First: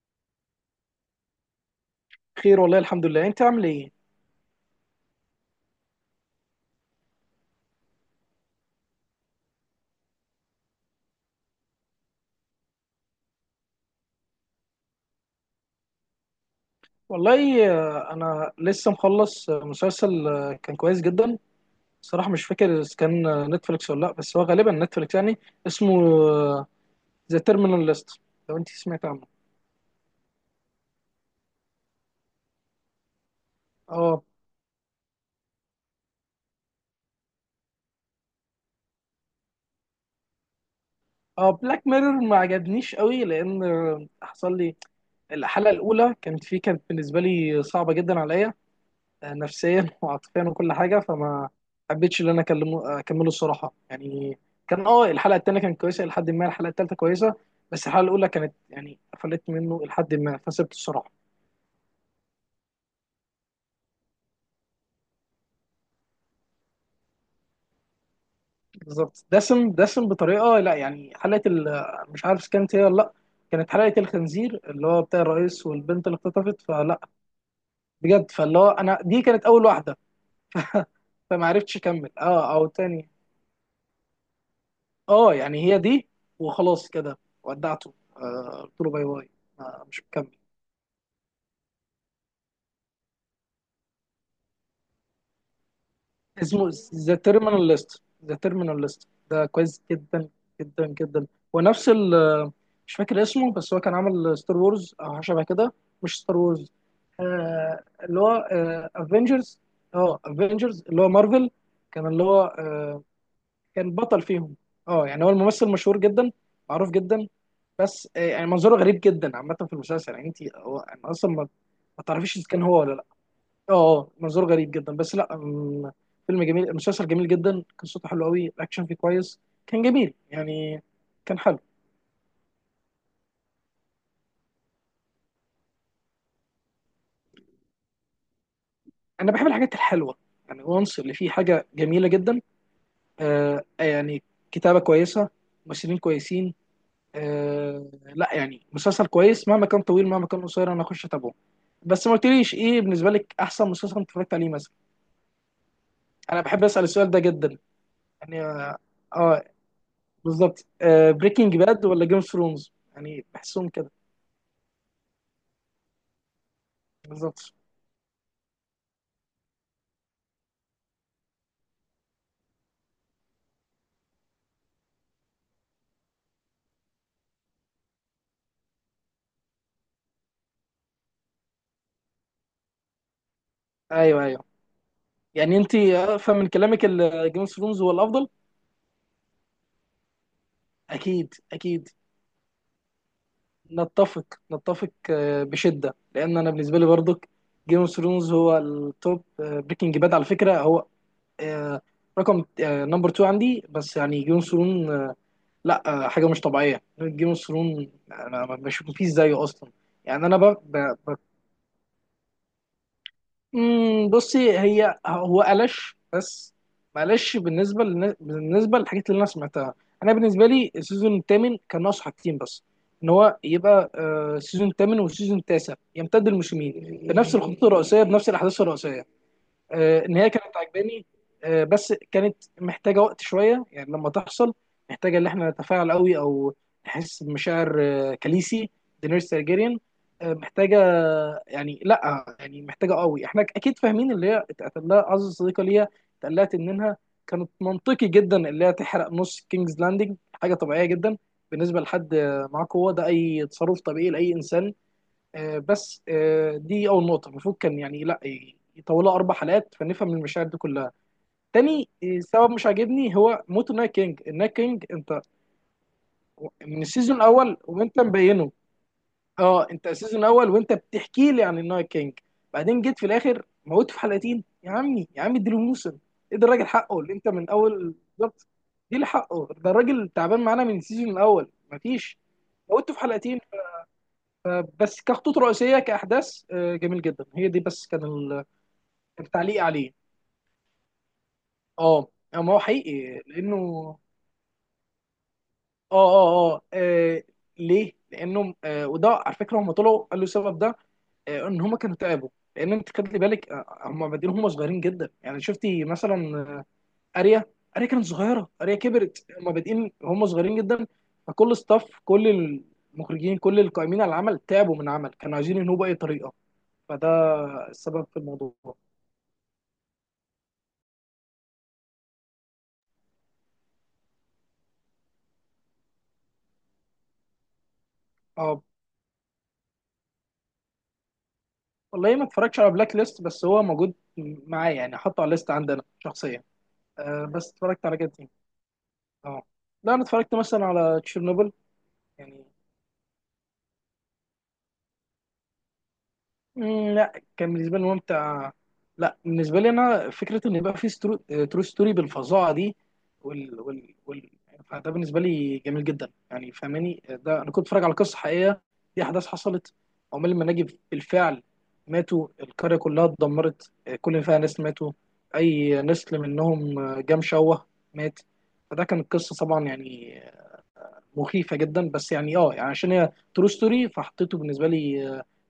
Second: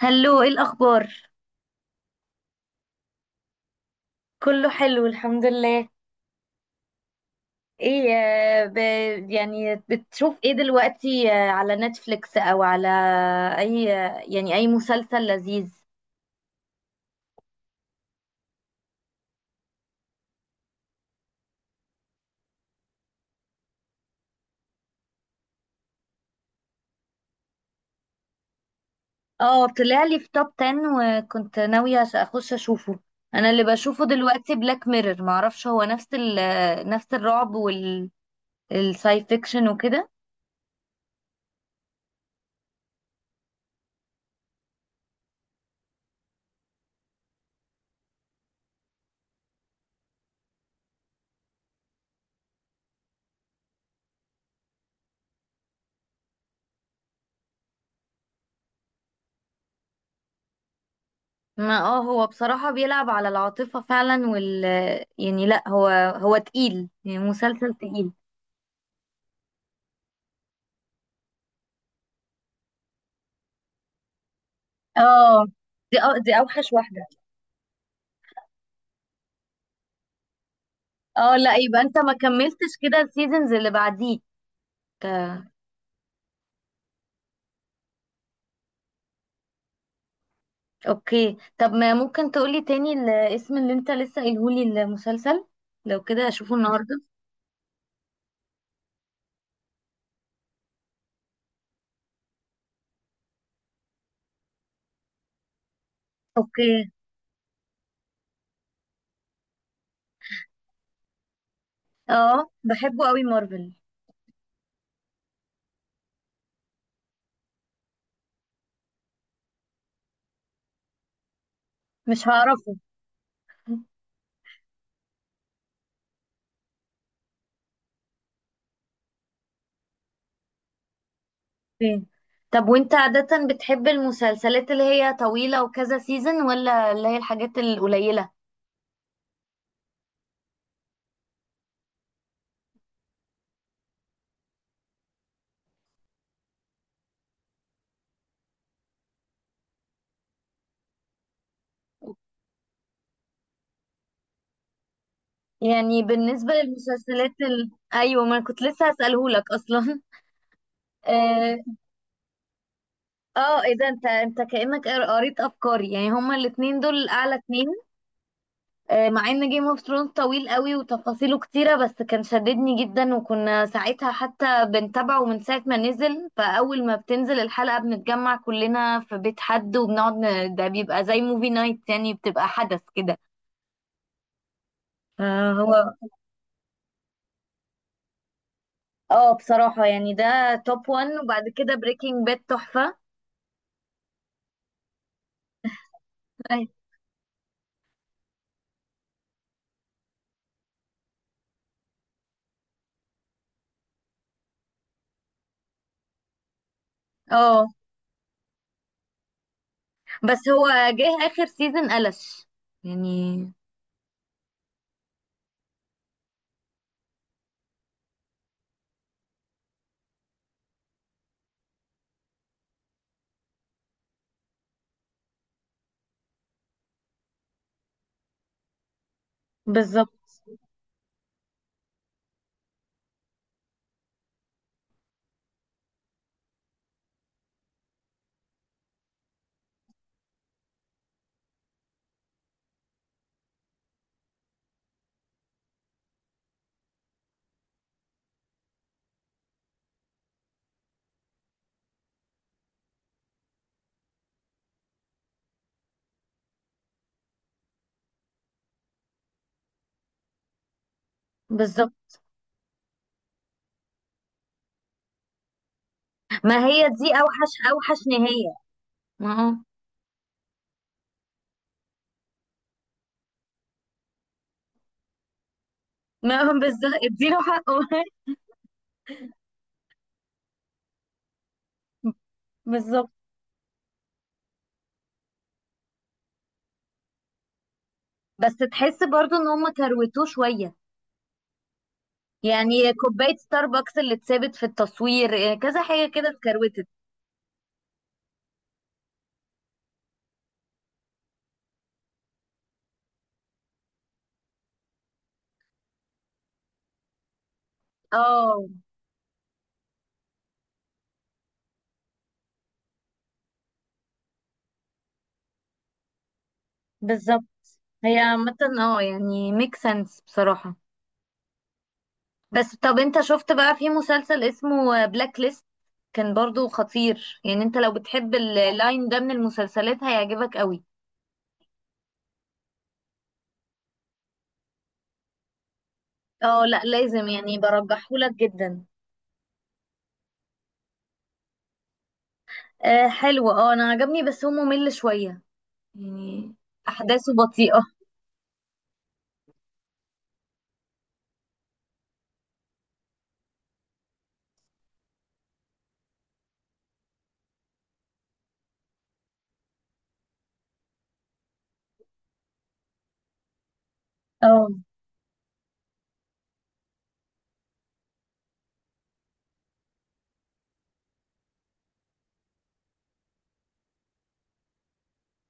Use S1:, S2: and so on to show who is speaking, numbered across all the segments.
S1: هلو، ايه الاخبار؟
S2: خير، والله الحمد لله. انت عامل ايه؟
S1: كله حلو الحمد لله. ايه يعني بتشوف ايه دلوقتي على نتفليكس او على اي يعني اي مسلسل لذيذ؟
S2: والله، انا لسه مخلص مسلسل كان كويس جدا. صراحة مش فاكر اذا كان نتفليكس ولا لا، بس هو غالبا نتفليكس يعني. اسمه ذا تيرمينال ليست. لو انت سمعت عنه.
S1: اه طلع لي في توب 10 وكنت ناوية اخش اشوفه. انا اللي بشوفه
S2: اه
S1: دلوقتي بلاك ميرور، معرفش هو نفس ال... آه، نفس الرعب والساي فيكشن وكده.
S2: اه، بلاك ميرور ما عجبنيش قوي، لان حصل لي الحلقة الاولى. كانت فيه، كانت بالنسبة لي صعبة جدا عليا نفسيا وعاطفيا وكل حاجه، فما حبيتش ان انا اكلمه اكمله الصراحه يعني. كان اه الحلقه الثانيه كانت كويسه، لحد ما الحلقه الثالثه كويسه، بس الحلقه الاولى كانت يعني قفلت منه لحد ما فسبت الصراحه.
S1: ما اه هو بصراحة بيلعب على العاطفة فعلا وال آه، يعني لا هو هو تقيل، يعني مسلسل تقيل.
S2: بالظبط، دسم دسم بطريقه، لا يعني حلقه مش عارف كانت هي ولا لا. كانت حلقه الخنزير اللي هو بتاع
S1: اه
S2: الرئيس
S1: دي
S2: والبنت اللي
S1: أو دي
S2: اختطفت،
S1: اوحش
S2: فلا
S1: واحده.
S2: بجد، فاللي هو انا دي كانت اول واحده.
S1: اه
S2: فما
S1: لا
S2: عرفتش
S1: يبقى انت
S2: اكمل،
S1: ما
S2: اه او
S1: كملتش كده
S2: تاني.
S1: السيزونز اللي بعديك.
S2: اه
S1: آه،
S2: يعني هي دي وخلاص كده. ودعته، قلت له باي باي. مش مكمل.
S1: اوكي، طب ما ممكن تقولي تاني الاسم اللي انت لسه قايلهولي المسلسل؟ لو كده اشوفه
S2: اسمه
S1: النهارده.
S2: ذا تيرمينال ليست. ذا تيرمينال ليست ده كويس جدا جدا جدا. ونفس ال، مش فاكر اسمه، بس هو كان عامل ستار وورز او حاجه شبه كده. مش ستار وورز،
S1: اوكي.
S2: آه اللي هو افنجرز. اه افنجرز اللي هو مارفل. كان اللي
S1: اه
S2: هو
S1: بحبه قوي مارفل.
S2: كان بطل فيهم. اه يعني هو الممثل مشهور جدا، معروف جدا. بس يعني منظره غريب جدا عامة في المسلسل، يعني انت هو انا اصلا ما
S1: مش
S2: تعرفيش اذا كان
S1: هعرفه.
S2: هو ولا لا. اه اه منظره غريب جدا، بس لا فيلم جميل، المسلسل جميل جدا، قصته حلوه قوي، الاكشن فيه كويس. كان جميل يعني، كان حلو.
S1: اوكي. طب وانت عادة بتحب المسلسلات اللي هي طويلة وكذا سيزون، ولا اللي هي الحاجات القليلة؟
S2: انا بحب الحاجات الحلوه. يعني وانس اللي فيه حاجه جميله جدا. يعني كتابه كويسه، ممثلين كويسين. آه لا، يعني مسلسل كويس، مهما كان طويل مهما كان قصير انا اخش اتابعه. بس ما قلتليش ايه بالنسبه لك احسن مسلسل انت اتفرجت عليه مثلا؟
S1: يعني
S2: انا
S1: بالنسبة
S2: بحب اسال السؤال ده جدا
S1: ايوه، ما
S2: يعني.
S1: أنا كنت لسه
S2: اه
S1: هسألهولك اصلا.
S2: بالظبط، آه بريكنج باد ولا جيم اوف ثرونز، يعني
S1: اه
S2: بحسهم
S1: ايه ده،
S2: كده.
S1: انت كأنك قريت افكاري، يعني هما الاتنين دول اعلى
S2: بالظبط،
S1: اتنين. مع ان جيم اوف ثرونز طويل قوي وتفاصيله كتيرة، بس كان شددني جدا، وكنا ساعتها حتى بنتابعه من ساعة ما نزل، فاول ما بتنزل الحلقة بنتجمع كلنا في بيت حد وبنقعد ده بيبقى زي موفي نايت، يعني بتبقى حدث كده.
S2: ايوه ايوه. يعني
S1: فهو
S2: انت افهم من كلامك جيم اوف ثرونز هو الافضل.
S1: اه بصراحة يعني ده توب وان،
S2: اكيد
S1: وبعد كده
S2: اكيد،
S1: بريكنج باد تحفة.
S2: نتفق نتفق، بشده. لان انا
S1: أي-
S2: بالنسبه لي برضك جيم اوف ثرونز هو التوب. بريكنج باد على فكره هو آه، رقم نمبر 2 عندي، بس يعني جيم اوف ثرونز لا حاجه مش طبيعيه. جيم اوف
S1: اه
S2: ثرون انا ما بشوف مفيش زيه اصلا. يعني انا
S1: بس هو جه اخر سيزون قلش يعني.
S2: بصي هي هو قلش، بس معلش. بالنسبه للحاجات اللي انا سمعتها، انا بالنسبه لي السيزون الثامن كان ناقص حاجتين بس. ان هو يبقى السيزون الثامن والسيزون التاسع يمتد الموسمين بنفس الخطوط الرئيسيه، بنفس الاحداث الرئيسيه. النهايه
S1: بالظبط
S2: كانت عجباني، بس كانت محتاجه وقت شويه يعني لما تحصل. محتاجه ان احنا نتفاعل قوي، او نحس بمشاعر كاليسي دينيريس تارجيريان. محتاجه يعني، لا يعني محتاجه قوي. احنا اكيد فاهمين اللي هي اتقتل لها اعز صديقه ليها، اتقلقت انها، كانت منطقي جدا اللي هي تحرق نص كينجز لاندنج، حاجه طبيعيه جدا. بالنسبه لحد معاه قوه ده اي تصرف طبيعي لاي انسان. آه، بس آه، دي اول نقطه، المفروض كان يعني لا يطولها اربع حلقات فنفهم المشاعر دي كلها. تاني
S1: بالظبط.
S2: سبب مش عاجبني هو موت النايت كينج. النايت كينج انت
S1: ما هي
S2: من
S1: دي
S2: السيزون
S1: اوحش
S2: الاول
S1: اوحش
S2: وانت مبينه.
S1: نهايه. ما هو
S2: اه انت السيزون الاول وانت بتحكي لي عن النايت كينج، بعدين جيت في الاخر موت في حلقتين؟ يا عمي يا عمي اديله موسم.
S1: ما
S2: ادي
S1: هو
S2: الراجل
S1: بالظبط،
S2: حقه، اللي انت
S1: اديله
S2: من
S1: حقه.
S2: اول بالظبط اديله حقه. ده الراجل تعبان معانا من السيزون الاول، مفيش موته في
S1: بالظبط.
S2: حلقتين. بس كخطوط رئيسيه، كاحداث جميل جدا هي دي، بس كان
S1: بس تحس برضو ان
S2: التعليق
S1: هم
S2: عليه
S1: كروتوه شويه،
S2: اه. ما هو
S1: يعني
S2: حقيقي
S1: كوبايه ستاربكس
S2: لانه،
S1: اللي اتثابت في التصوير كذا
S2: اه
S1: حاجه كده
S2: اه اه
S1: اتكروتت.
S2: ليه؟ لانه وده على فكره هم طلعوا قالوا السبب ده، ان هم كانوا تعبوا. لان انت خدلي بالك هم بادئين هم صغيرين جدا. يعني شفتي مثلا آه، اريا، اريا كانت صغيره،
S1: اه
S2: اريا كبرت. هم بادئين هم صغيرين جدا. فكل ستاف، كل المخرجين، كل القائمين على العمل تعبوا من العمل كانوا عايزين ينهوا باي طريقه. فده
S1: بالظبط.
S2: السبب
S1: هي
S2: في الموضوع.
S1: عامه اه يعني ميك سنس بصراحه. بس طب انت شفت بقى في مسلسل اسمه بلاك ليست؟ كان برضو خطير، يعني انت لو بتحب
S2: اه
S1: اللاين ده من المسلسلات هيعجبك قوي.
S2: والله ما اتفرجتش على بلاك ليست، بس هو موجود معايا يعني، حاطه على الليست عندنا شخصيا.
S1: اه لا
S2: آه
S1: لازم،
S2: بس
S1: يعني
S2: اتفرجت على كده،
S1: برجحهولك جدا.
S2: اه لا انا اتفرجت مثلا على تشيرنوبل، يعني.
S1: آه حلو، اه انا عجبني بس هو ممل شوية يعني،
S2: لا
S1: احداثه
S2: كان بالنسبه
S1: بطيئة.
S2: لي ممتع. لا بالنسبه لي انا فكره ان يبقى في ترو ستوري بالفظاعه دي، وال... وال... وال... فده بالنسبه لي جميل جدا يعني. فاهماني ده انا كنت بتفرج على قصه حقيقيه، دي احداث حصلت. عمال المناجم بالفعل ماتوا، القريه كلها اتدمرت، كل اللي فيها ناس
S1: اه
S2: ماتوا، اي نسل منهم جام شوه، مات. فده كانت قصه طبعا يعني مخيفه جدا، بس يعني اه يعني عشان هي ترو ستوري فحطيته بالنسبه لي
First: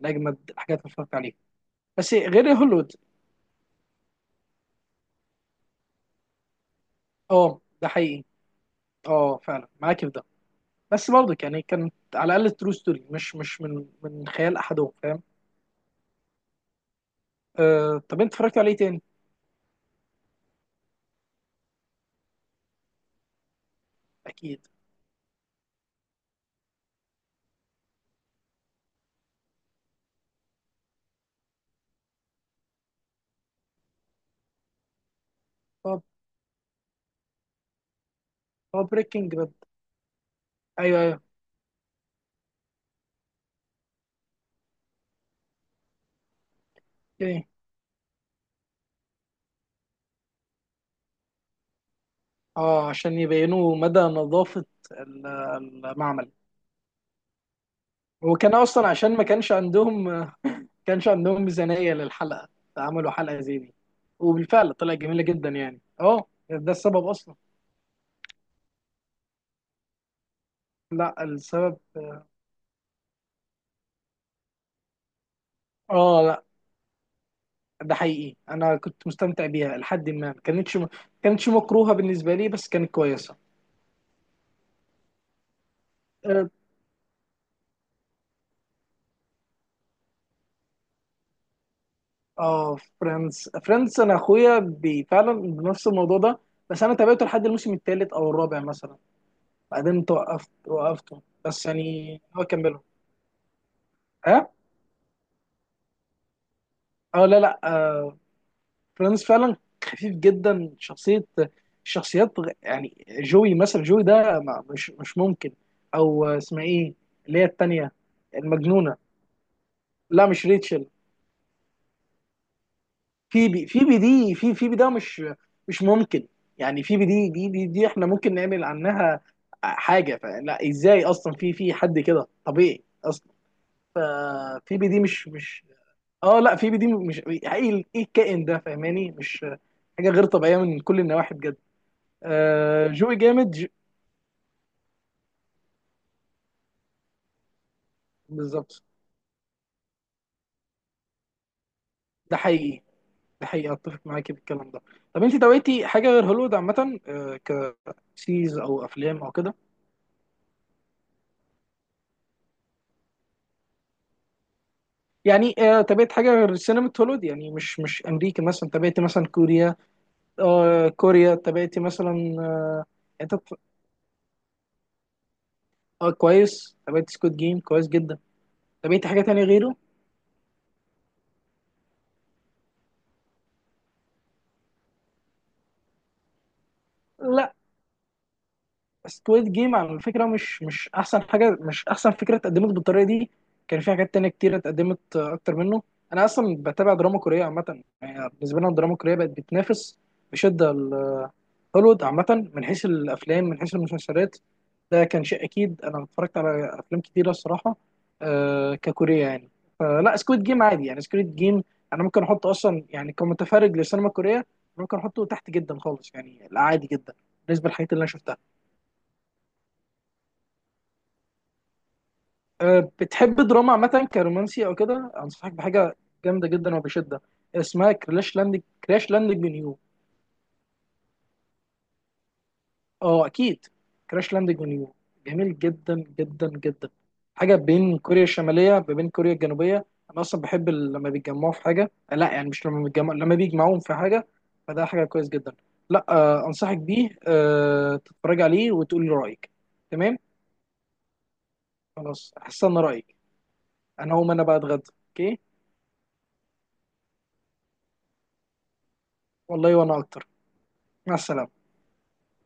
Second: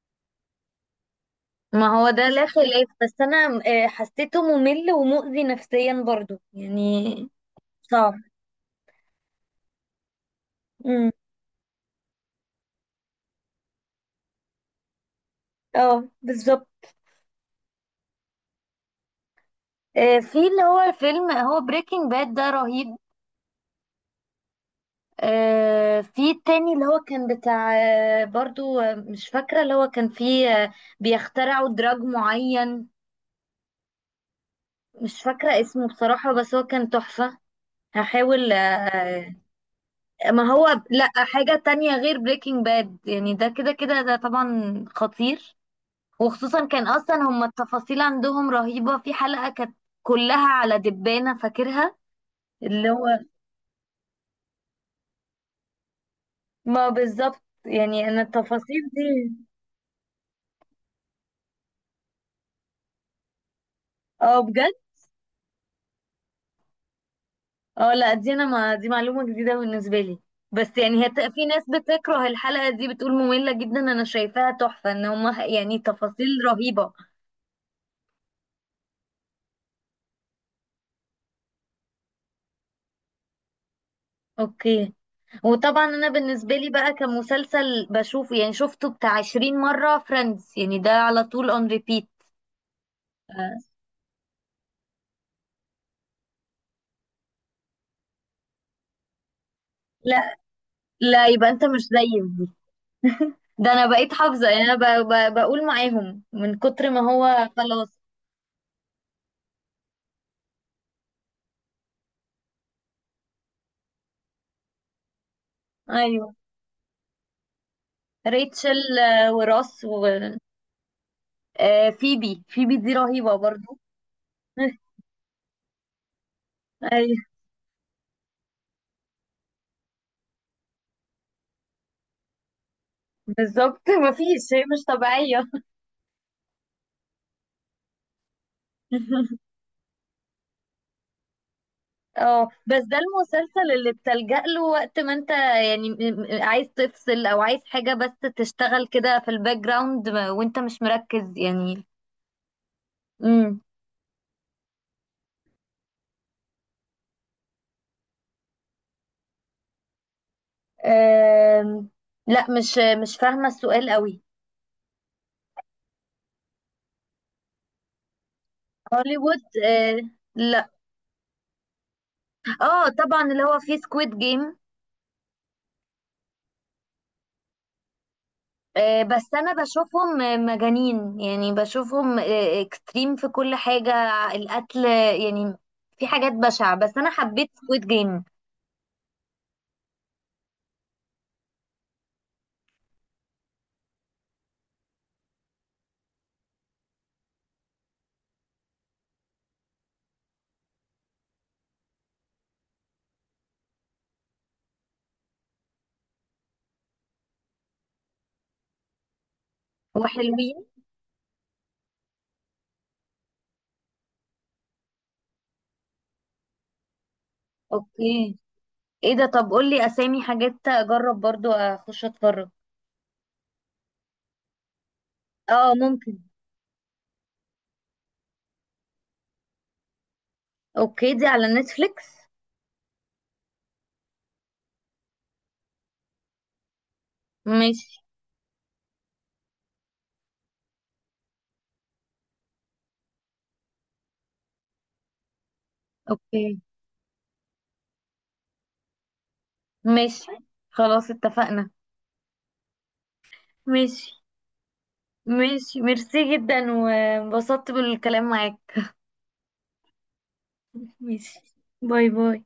S2: من اجمد الحاجات اللي اتفرجت عليها.
S1: ما هو
S2: بس
S1: ده لا
S2: غير
S1: خلاف،
S2: هوليوود،
S1: بس انا آه حسيته ممل ومؤذي نفسيا برضو يعني،
S2: اه ده
S1: صعب.
S2: حقيقي. اه فعلا معاك في ده.
S1: امم.
S2: بس برضه يعني كانت على الاقل ترو ستوري، مش مش من خيال احدهم، فاهم.
S1: اه بالظبط.
S2: آه طب انت اتفرجت عليه تاني؟
S1: آه في اللي هو فيلم، هو بريكنج باد ده رهيب.
S2: اكيد.
S1: آه في التاني اللي هو كان بتاع آه برضو آه، مش فاكرة، اللي هو كان فيه بيخترعوا دراج معين، مش فاكرة اسمه
S2: طب
S1: بصراحة، بس هو كان تحفة. هحاول
S2: طب بريكنج باد،
S1: ما هو
S2: ايوه
S1: لا
S2: ايوه.
S1: حاجة تانية غير بريكنج باد، يعني ده كده كده ده طبعا خطير. وخصوصا كان اصلا هما
S2: اوكي.
S1: التفاصيل عندهم رهيبة، في حلقة كانت كلها على دبانة فاكرها.
S2: اه
S1: اللي
S2: عشان
S1: هو
S2: يبينوا مدى نظافه ال- المعمل.
S1: ما بالظبط، يعني انا
S2: هو كان
S1: التفاصيل
S2: اصلا عشان ما
S1: دي.
S2: كانش عندهم ما كانش عندهم ميزانيه للحلقه، فعملوا حلقه زي دي،
S1: اه بجد.
S2: وبالفعل طلعت جميله جدا يعني. اه ده السبب اصلا.
S1: اه لا دي انا ما دي معلومة جديدة بالنسبة لي. بس يعني
S2: لا
S1: في ناس
S2: السبب
S1: بتكره الحلقة دي، بتقول مملة جدا، انا شايفاها تحفة، ان هما يعني تفاصيل
S2: اه
S1: رهيبة.
S2: ده حقيقي، انا كنت مستمتع بيها لحد ما كانتش مكروهه بالنسبه لي، بس كانت كويسه.
S1: اوكي. وطبعا انا
S2: اه
S1: بالنسبه لي بقى كمسلسل بشوفه، يعني شفته بتاع 20 مره، فريندز يعني ده على طول اون ريبيت.
S2: فريندز. فريندز انا اخويا فعلا بنفس الموضوع ده، بس انا تابعته لحد الموسم الثالث او الرابع مثلا، بعدين
S1: لا
S2: توقفت وقفته،
S1: لا يبقى انت
S2: بس
S1: مش
S2: يعني هو
S1: زيي.
S2: كمله.
S1: ده انا بقيت
S2: ها
S1: حافظه، يعني انا بقول معاهم من كتر ما
S2: اه لا
S1: هو،
S2: لا
S1: خلاص.
S2: آه فريندز فعلا خفيف جدا شخصيه. الشخصيات يعني جوي مثلا، جوي ده مش ممكن. او
S1: ايوه
S2: اسمها ايه، اللي هي التانيه المجنونه؟
S1: ريتشل. آه، وراس و
S2: لا مش ريتشل.
S1: آه، فيبي، فيبي دي رهيبه
S2: في بي،
S1: برضو.
S2: في بي دي، في في بي ده مش ممكن. يعني في بي
S1: ايوه
S2: دي دي احنا ممكن نعمل عنها حاجه، فلا ازاي اصلا في حد كده طبيعي اصلا.
S1: بالظبط، مفيش هي
S2: في
S1: مش
S2: بي دي مش
S1: طبيعيه.
S2: مش اه لا في بي دي مش ايه، ايه الكائن ده؟ فاهماني مش حاجه غير طبيعيه من كل النواحي بجد.
S1: اه بس
S2: آه
S1: ده
S2: جوي جامد
S1: المسلسل اللي بتلجأ له وقت ما انت يعني عايز تفصل او عايز حاجة بس
S2: بالظبط،
S1: تشتغل كده في الباك جراوند وانت مش مركز يعني.
S2: ده حقيقي، ده
S1: امم.
S2: حقيقي. اتفق معاكي في الكلام ده. طب انت دويتي حاجه غير هوليوود عامه، آه كسيز او افلام او كده؟
S1: آم، لا مش مش فاهمة السؤال قوي.
S2: يعني تابعت حاجه غير السينما الهوليوود، يعني مش مش امريكا. مثلا تابعت مثلا
S1: هوليوود
S2: كوريا؟
S1: لا.
S2: آه كوريا. تابعت مثلا
S1: اه طبعا اللي
S2: حتت-
S1: هو فيه سكويد جيم.
S2: كويس، تابعت سكوت جيم كويس جدا. تابعت حاجه
S1: بس
S2: تانية
S1: انا
S2: غيره؟
S1: بشوفهم مجانين، يعني بشوفهم اكستريم في كل حاجة، القتل يعني، في حاجات بشعة، بس انا حبيت
S2: لا
S1: سكويد جيم
S2: سكويد جيم على فكره مش مش احسن حاجه، مش احسن فكره اتقدمت بالطريقه دي. كان في حاجات تانية كتير اتقدمت اكتر منه. انا اصلا بتابع دراما كوريه عامه. يعني بالنسبه لنا الدراما الكوريه بقت بتنافس بشده هوليوود عامه من حيث الافلام من حيث المسلسلات. ده كان شيء اكيد، انا اتفرجت على افلام كتيره الصراحه ككوريه يعني. فلا سكويد جيم
S1: وحلوين.
S2: عادي يعني، سكويد جيم انا ممكن احطه اصلا يعني كمتفرج للسينما الكوريه ممكن احطه تحت جدا خالص يعني، لا عادي جدا بالنسبه للحاجات اللي انا شفتها.
S1: اوكي. ايه ده، طب قولي اسامي حاجات اجرب برضو اخش اتفرج.
S2: بتحب دراما عامة كرومانسي أو كده؟ أنصحك
S1: اه
S2: بحاجة
S1: ممكن.
S2: جامدة جدا وبشدة. اسمها كراش لاندنج، كراش لاندنج اون يو.
S1: اوكي دي على نتفليكس؟
S2: أه أكيد، كراش لاندنج اون يو، جميل جدا جدا جدا. حاجة
S1: ماشي.
S2: بين كوريا الشمالية ما بين كوريا الجنوبية. أنا أصلا بحب لما بيتجمعوا في حاجة، لا يعني مش لما بيتجمعوا، لما بيجمعوهم في حاجة. فده حاجة كويس جدا. لا
S1: اوكي.
S2: أنصحك بيه تتفرج عليه وتقول لي رأيك. تمام،
S1: ماشي خلاص، اتفقنا.
S2: خلاص هستنى رأيك.
S1: ماشي.
S2: أنا هقوم أنا بقى أتغدى. أوكي.
S1: ماشي، ميرسي جدا وانبسطت بالكلام معاك.
S2: والله وأنا أكتر. مع
S1: ماشي.
S2: السلامة.
S1: باي باي.